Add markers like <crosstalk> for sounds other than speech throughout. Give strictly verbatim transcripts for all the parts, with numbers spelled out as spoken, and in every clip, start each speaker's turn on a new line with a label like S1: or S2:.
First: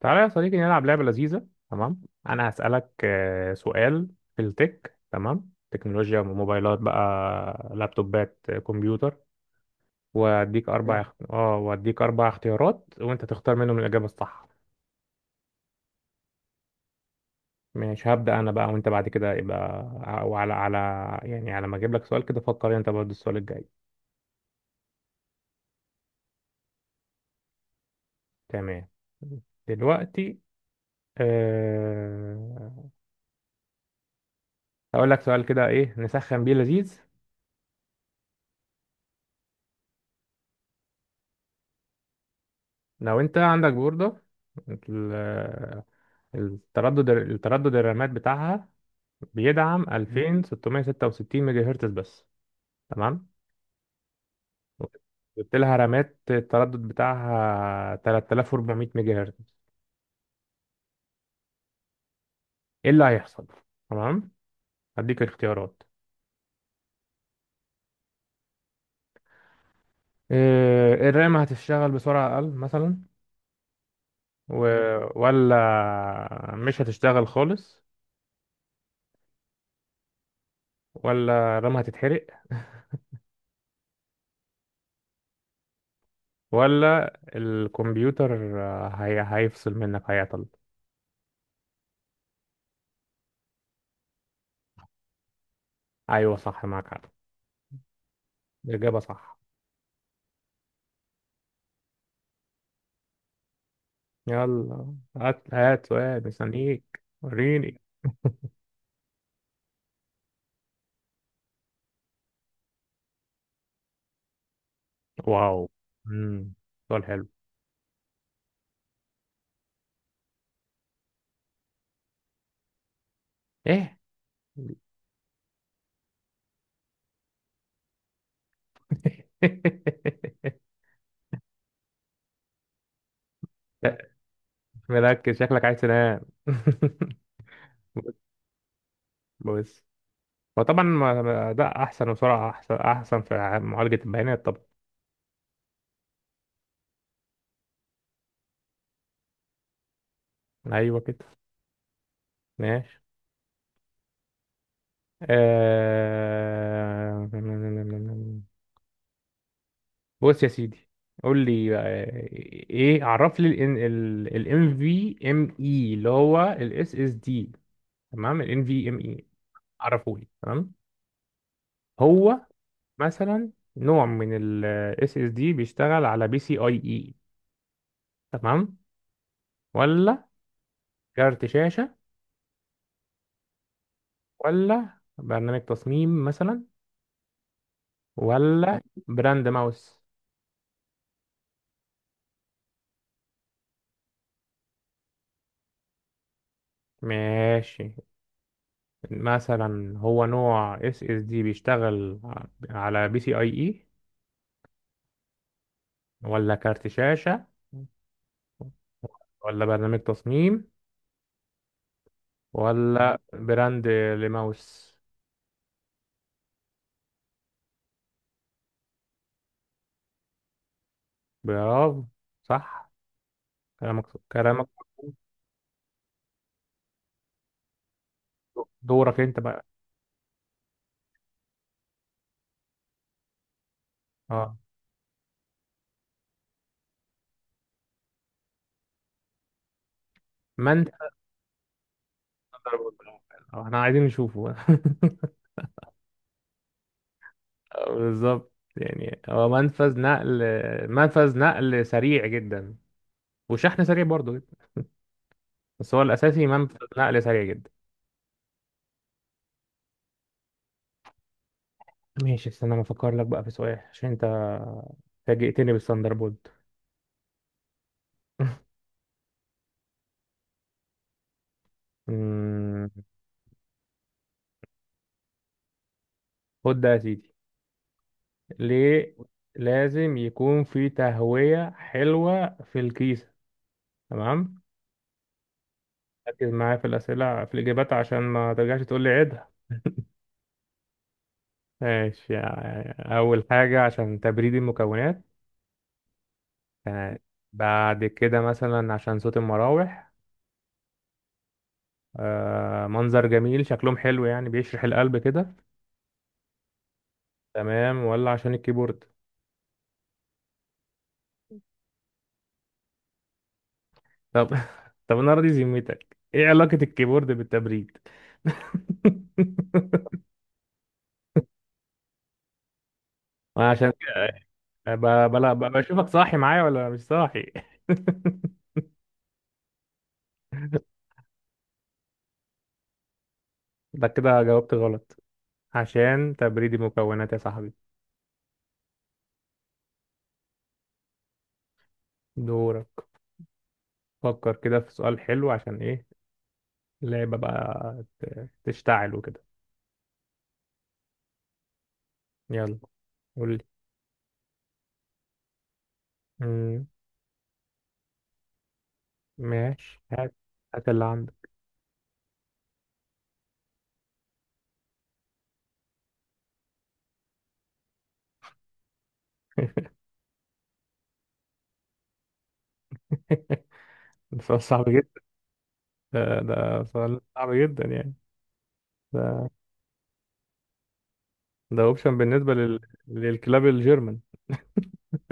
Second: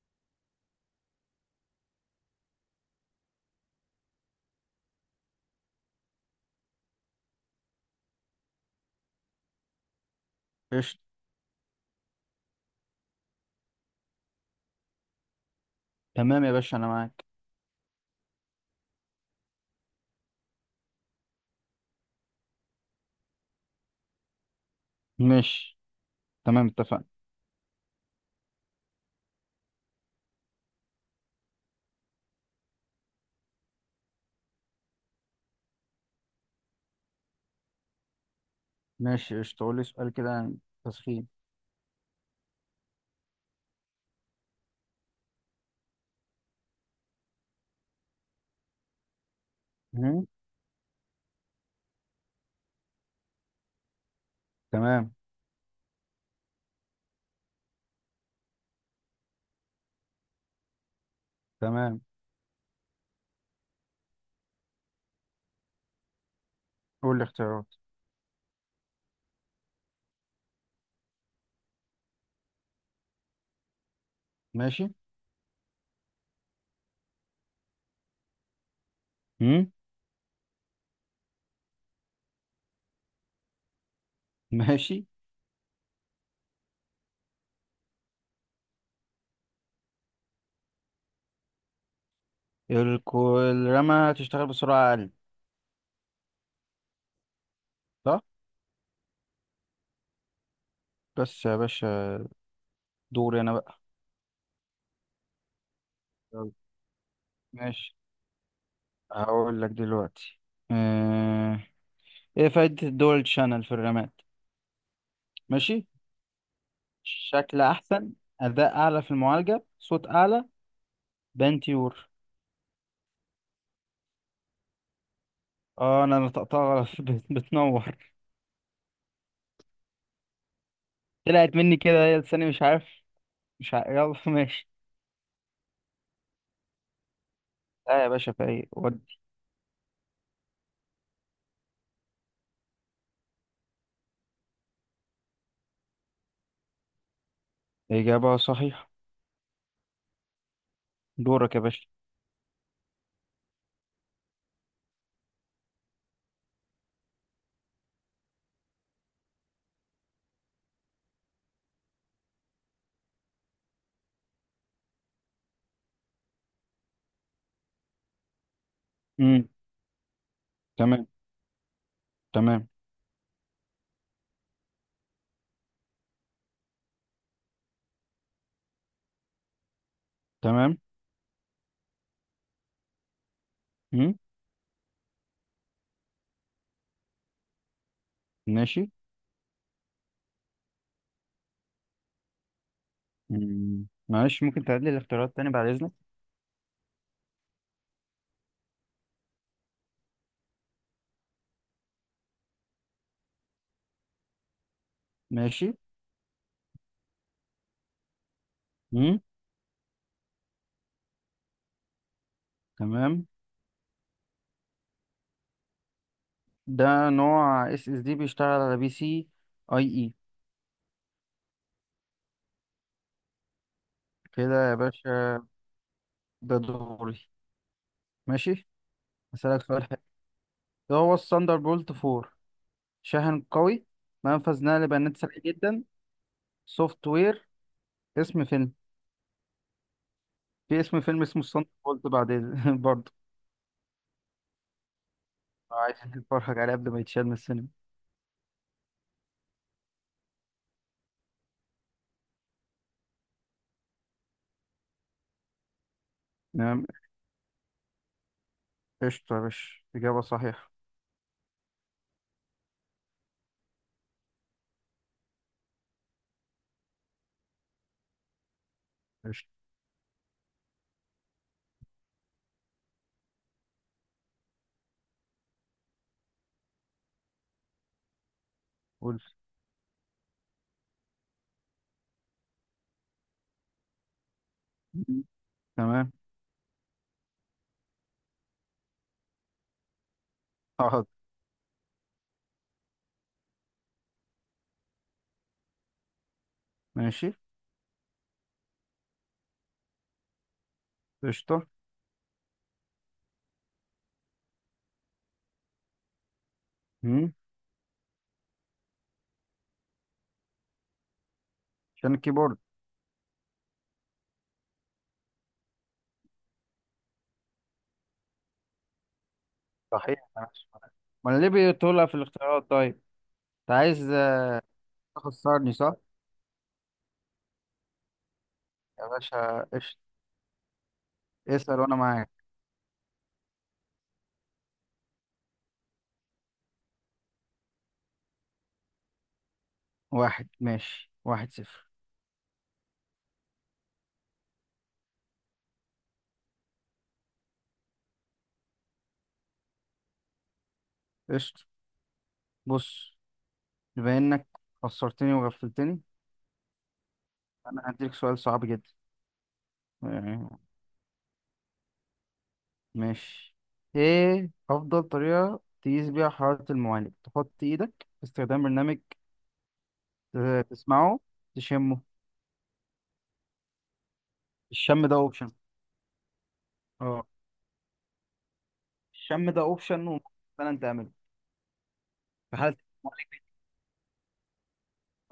S1: تعالى يا صديقي، نلعب لعبة لذيذة. تمام، أنا هسألك آه، سؤال في التك، تمام، تكنولوجيا، موبايلات بقى، لابتوبات، آه، كمبيوتر. وأديك أربع مم.
S2: قشطة.
S1: اخت... آه وأديك أربع اختيارات وأنت تختار منهم الإجابة الصح.
S2: تمام يا باشا، أنا معاك.
S1: مش هبدأ أنا بقى، وأنت بعد كده يبقى. وعلى على يعني، على ما أجيب لك سؤال كده، فكر أنت برضه السؤال الجاي.
S2: ماشي. تمام، اتفقنا.
S1: تمام. دلوقتي أه... هقول لك سؤال كده إيه نسخن بيه لذيذ.
S2: ماشي، قشطة. قول لي سؤال كده عن التسخين.
S1: لو أنت عندك بوردة، التردد التردد الرامات بتاعها بيدعم مم.
S2: مم.
S1: ألفين وستمية ستة وستين ميجا هرتز بس. تمام.
S2: تمام.
S1: جبت لها رامات التردد بتاعها ثلاث تلاف واربعمية ميجا هرتز،
S2: تمام.
S1: ايه اللي هيحصل؟ تمام، هديك الاختيارات.
S2: قول لي اختيارات.
S1: إيه، الرام هتشتغل بسرعة أقل مثلا، و...
S2: ماشي.
S1: ولا مش هتشتغل خالص،
S2: مم؟
S1: ولا الرام هتتحرق،
S2: ماشي.
S1: ولا الكمبيوتر آه، هي... هيفصل منك، هيعطل.
S2: الكو- الرمى تشتغل بسرعة أقل.
S1: أيوة صح، معاك حق،
S2: صح؟
S1: الإجابة صح.
S2: بس يا باشا، دوري أنا بقى.
S1: يلا هات هات سؤال،
S2: يلا.
S1: مستنيك. وريني.
S2: ماشي، هقول لك دلوقتي. آه... إيه فايدة الدول شانل في الرماد؟
S1: واو.
S2: ماشي.
S1: امم سؤال حلو.
S2: شكل أحسن، أداء أعلى في المعالجة، صوت أعلى، بنتيور.
S1: ايه؟
S2: آه، أنا نطقتها غلط <laughs> بت- بتنور.
S1: <laughs>
S2: طلعت مني كده، هي لساني مش عارف مش عارف.
S1: لا،
S2: يلا <laughs> ماشي.
S1: مركز، شكلك عايز تنام.
S2: لا يا
S1: <laughs>
S2: باشا، فايق ودي.
S1: بص، هو طبعا ما- ما- ده احسن، وسرعه احسن احسن في ع- معالجه البيانات طبعا.
S2: إجابة صحيحة.
S1: ايوه كده.
S2: دورك يا باشا.
S1: ماشي. آه... بص يا سيدي، قول لي، آه، ايه، عرف لي الام في ام اي اللي هو الاس اس دي، تمام، ال NVMe،
S2: امم
S1: عرفولي. تمام.
S2: تمام.
S1: هو
S2: تمام.
S1: مثلا نوع من ال S S D بيشتغل على بي سي اي اي، تمام، ولا
S2: تمام.
S1: كارت شاشة،
S2: امم
S1: ولا برنامج تصميم مثلا، ولا
S2: ماشي.
S1: براند ماوس.
S2: مم. معلش، ممكن تعيد لي الاختيارات تاني بعد إذنك؟
S1: ماشي، مثلا هو نوع S S D بيشتغل على بي سي اي اي،
S2: ماشي.
S1: ولا كارت شاشة،
S2: امم
S1: ولا برنامج تصميم، ولا
S2: تمام.
S1: براند لماوس.
S2: ده نوع اس اس دي بيشتغل على بي سي اي اي.
S1: برافو، صح كلامك كلامك.
S2: كده يا باشا، ده دوري. ماشي.
S1: دورك انت
S2: هسألك
S1: بقى.
S2: سؤال حلو. ده هو الثاندر بولت أربعة؟ شاحن قوي،
S1: اه،
S2: منفذ نقل بيانات سريع جدا، سوفت وير، اسم فيلم.
S1: ما
S2: في
S1: انت
S2: اسم فيلم اسمه الصندوق، قلت بعدين <laughs>
S1: ضربة
S2: برضه.
S1: القلم. اه، احنا عايزين نشوفه. <laughs>
S2: عايز تتفرج عليه قبل ما يتشال من السينما.
S1: آه، بالظبط. يعني هو منفذ نقل منفذ نقل سريع جدا، وشحن سريع برضه جدا، بس هو الاساسي منفذ
S2: تمام.
S1: نقل سريع جدا.
S2: قشطة يا باشا، إجابة صحيحة.
S1: ماشي، استنى ما افكر لك بقى في سؤال عشان انت فاجئتني بالثاندر بولت.
S2: قشطة.
S1: أمم، خد ده يا سيدي. ليه
S2: قول.
S1: لازم يكون في تهوية حلوة في الكيسة؟ تمام،
S2: مم. تمام.
S1: ركز معايا في الأسئلة، في الإجابات، عشان ما ترجعش تقول لي عيد.
S2: حاضر.
S1: ماشي، يعني أول حاجة عشان تبريد المكونات،
S2: ماشي.
S1: بعد كده مثلا عشان صوت المراوح،
S2: قشطة.
S1: آه منظر جميل، شكلهم حلو يعني، بيشرح القلب كده،
S2: مم.
S1: تمام، ولا عشان الكيبورد.
S2: عشان الكيبورد.
S1: طب <laughs> طب أنا راضي ذمتك، إيه علاقة الكيبورد بالتبريد؟ <laughs>
S2: صحيح، ماشي. ما أنا ليه بتقولها في الاختيارات طيب؟ أنت
S1: عشان
S2: عايز
S1: كده ب- بلا- ب-
S2: تخسرني، صح؟
S1: بشوفك صاحي معايا ولا مش صاحي. <laughs>
S2: يا باشا، قشطة. اسأل وأنا معاك.
S1: ده كده جاوبت غلط، عشان تبريد المكونات يا صاحبي.
S2: واحد. ماشي، واحد صفر.
S1: دورك، فكر كده في سؤال حلو عشان ايه اللعبة بقى ت- تشتعل وكده.
S2: قشطة.
S1: يلا،
S2: بص.
S1: قول لي.
S2: بما إنك خسرتني وغفلتني،
S1: مم،
S2: أنا هديلك سؤال صعب
S1: ماشي، هات،
S2: جدا.
S1: هات اللي عندك.
S2: ماشي. ايه افضل طريقة تقيس بيها حرارة المعالج؟ تحط ايدك، باستخدام برنامج، ت- تسمعه، تشمه؟
S1: <laughs> ده سؤال صعب
S2: الشم ده
S1: جدا.
S2: اوبشن.
S1: ده, ده سؤال
S2: اه،
S1: صعب جدا يعني. ده
S2: الشم ده اوبشن وممكن فعلا تعمله
S1: ده اوبشن بالنسبة
S2: في حالة.
S1: لل... للكلاب الجيرمان.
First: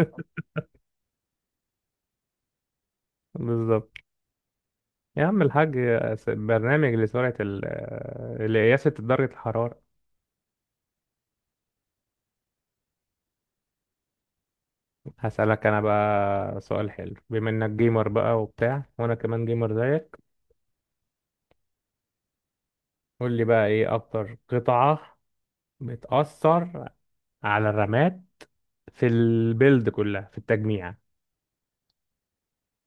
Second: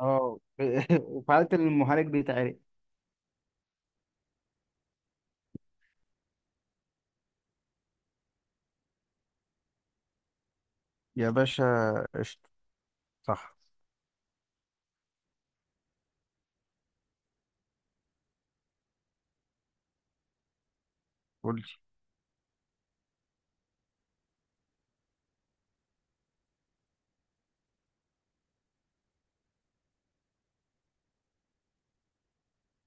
S2: اه <laughs> وفي حالة إن المعالج بيتعرق.
S1: بالظبط، يا عم الحاج، س- برنامج لسرعة ال... لقياسة درجة الحرارة.
S2: يا باشا، قشطة، صح.
S1: هسألك أنا بقى سؤال حلو، بما إنك جيمر بقى وبتاع، وأنا كمان جيمر زيك.
S2: قلت
S1: قول لي بقى إيه أكتر قطعة بتأثر على الرامات في البيلد كلها، في التجميع.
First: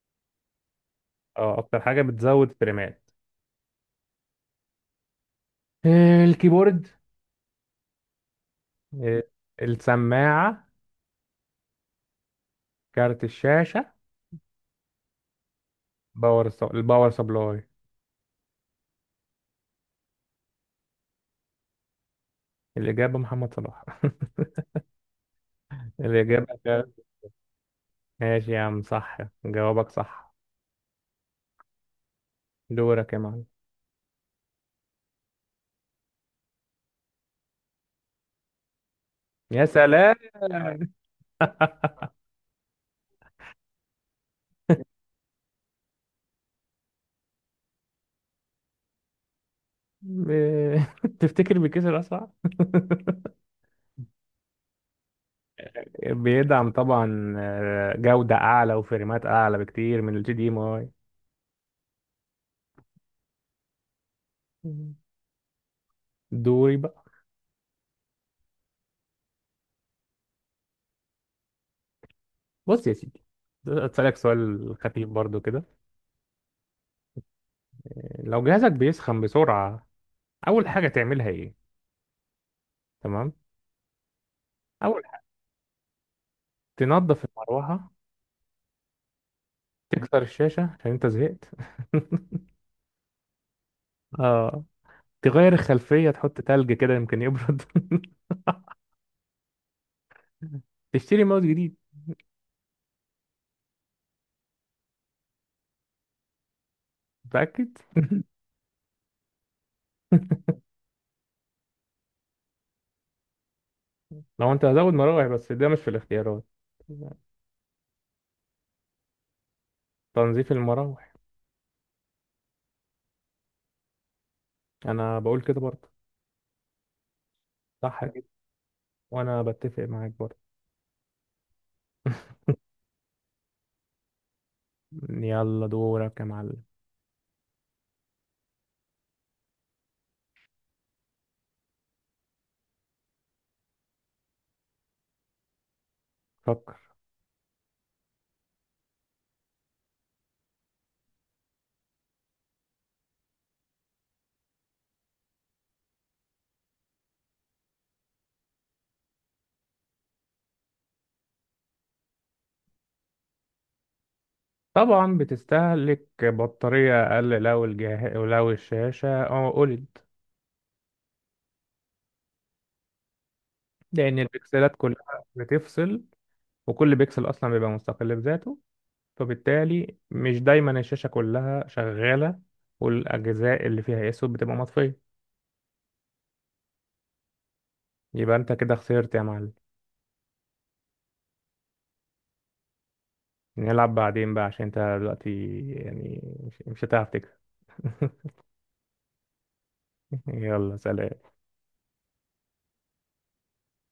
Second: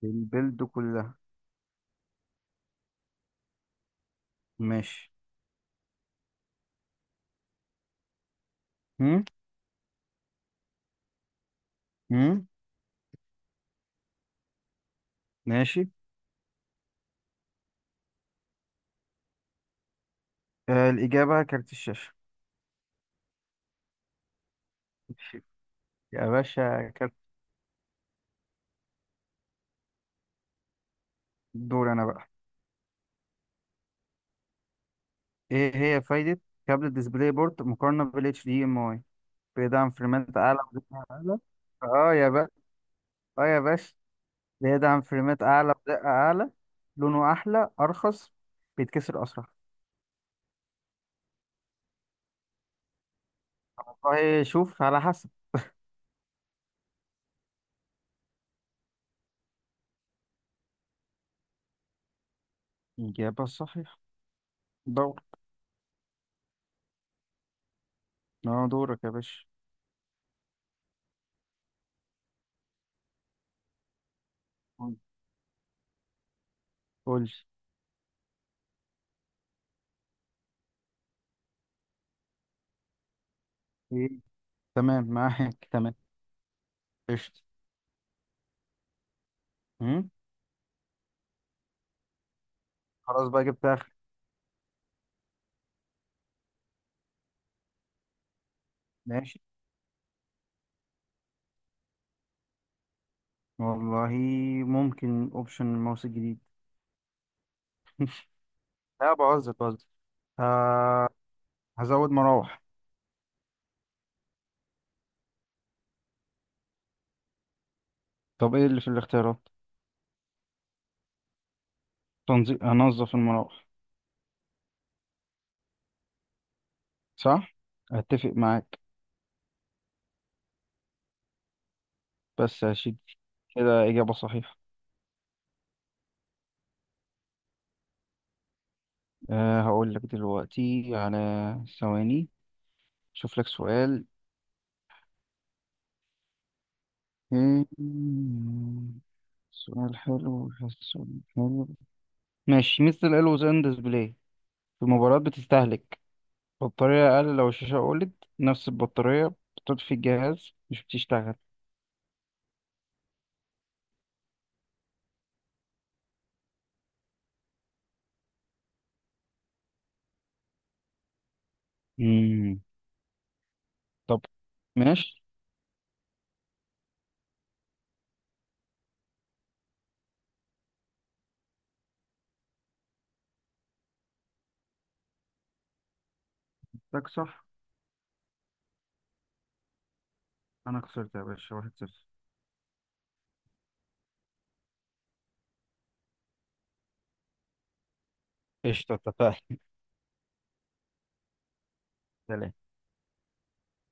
S2: البلد كلها.
S1: اه، اكتر حاجه بتزود فريمات.
S2: ماشي.
S1: آه، الكيبورد، آه،
S2: هم؟
S1: السماعه،
S2: هم؟
S1: كارت الشاشه،
S2: ماشي.
S1: باور سب... الباور سبلاي.
S2: آه، الإجابة كارت الشاشة.
S1: الاجابه محمد صلاح.
S2: ماشي.
S1: <laughs>
S2: يا
S1: الاجابه
S2: باشا
S1: كارت.
S2: كارت.
S1: ماشي يا عم، صح، جوابك صح.
S2: دور أنا بقى.
S1: دورك يا معلم.
S2: ايه هي فايدة كابل ديسبلاي بورد مقارنة بال إتش دي إم آي؟
S1: يا
S2: بيدعم
S1: سلام.
S2: فريمات أعلى ودقة أعلى. اه
S1: <laughs>
S2: يا بقى، اه يا باشا، بيدعم فريمات أعلى ودقة أعلى، لونه أحلى، أرخص، بيتكسر أسرع.
S1: ب- <laughs> تفتكر بيكسر اسرع؟
S2: والله شوف على حسب.
S1: <laughs> بيدعم طبعا آه، جوده اعلى وفريمات اعلى بكتير من الجي دي ام اي.
S2: الإجابة الصحيحة. دور.
S1: دوري بقى.
S2: اه، دورك يا باشا.
S1: بص يا سيدي، اسالك سؤال
S2: قول.
S1: خفيف برضو كده.
S2: قول.
S1: لو جهازك بيسخن بسرعه، اول حاجه تعملها ايه؟ تمام.
S2: ايه،
S1: اول
S2: تمام،
S1: حاجه
S2: معاك، تمام.
S1: تنظف
S2: قشطة.
S1: المروحه،
S2: أمم،
S1: تكسر الشاشه عشان انت زهقت،
S2: خلاص بقى، جبت آخر.
S1: <laughs> اه تغير الخلفيه، تحط تلج كده يمكن يبرد،
S2: ماشي.
S1: <laughs> تشتري ماوس جديد.
S2: والله ممكن أوبشن الماوس الجديد.
S1: متاكد؟
S2: لا، بهزر بهزر.
S1: <laughs>
S2: آه، هزود مراوح.
S1: لو انت هزود مراوح، بس ده مش في الاختيارات.
S2: طب، ايه اللي في الاختيارات؟
S1: تنظيف المراوح،
S2: تنظيف، هنظف المراوح.
S1: انا بقول كده برضه.
S2: صح.
S1: صح كده.
S2: اتفق معاك.
S1: وانا بتفق معاك برضه.
S2: بس يا شيدي، كده اجابة صحيحة.
S1: <laughs> يلا دورك يا معلم.
S2: أه، هقول لك دلوقتي على ثواني، شوف لك سؤال.
S1: فكر.
S2: مم، سؤال حلو. سؤال حلو. ماشي، مثل الألوز أند ديسبلاي في مباراة، بتستهلك بطارية أقل لو الشاشة أولد، نفس البطارية، بتطفي الجهاز، مش بتشتغل.
S1: طبعا بتستهلك بطارية أقل لو الجهاز لو الشاشة آه، أولد،
S2: مم.
S1: لأن
S2: طب.
S1: البكسلات كلها
S2: ماشي.
S1: بتفصل، وكل بكسل أصلا بيبقى مستقل بذاته، فبالتالي مش دايما الشاشة كلها شغالة، والأجزاء اللي فيها أسود بتبقى مطفية.
S2: تك، صح.
S1: يبقى أنت كده خسرت يا معلم.
S2: أنا خسرت يا باشا، واحد صفر.
S1: نلعب بعدين بقى عشان أنت دلوقتي يعني مش مش هتعرف تكسب. <laughs>
S2: قشطة، اتفقنا.
S1: يلا سلام.
S2: سلام.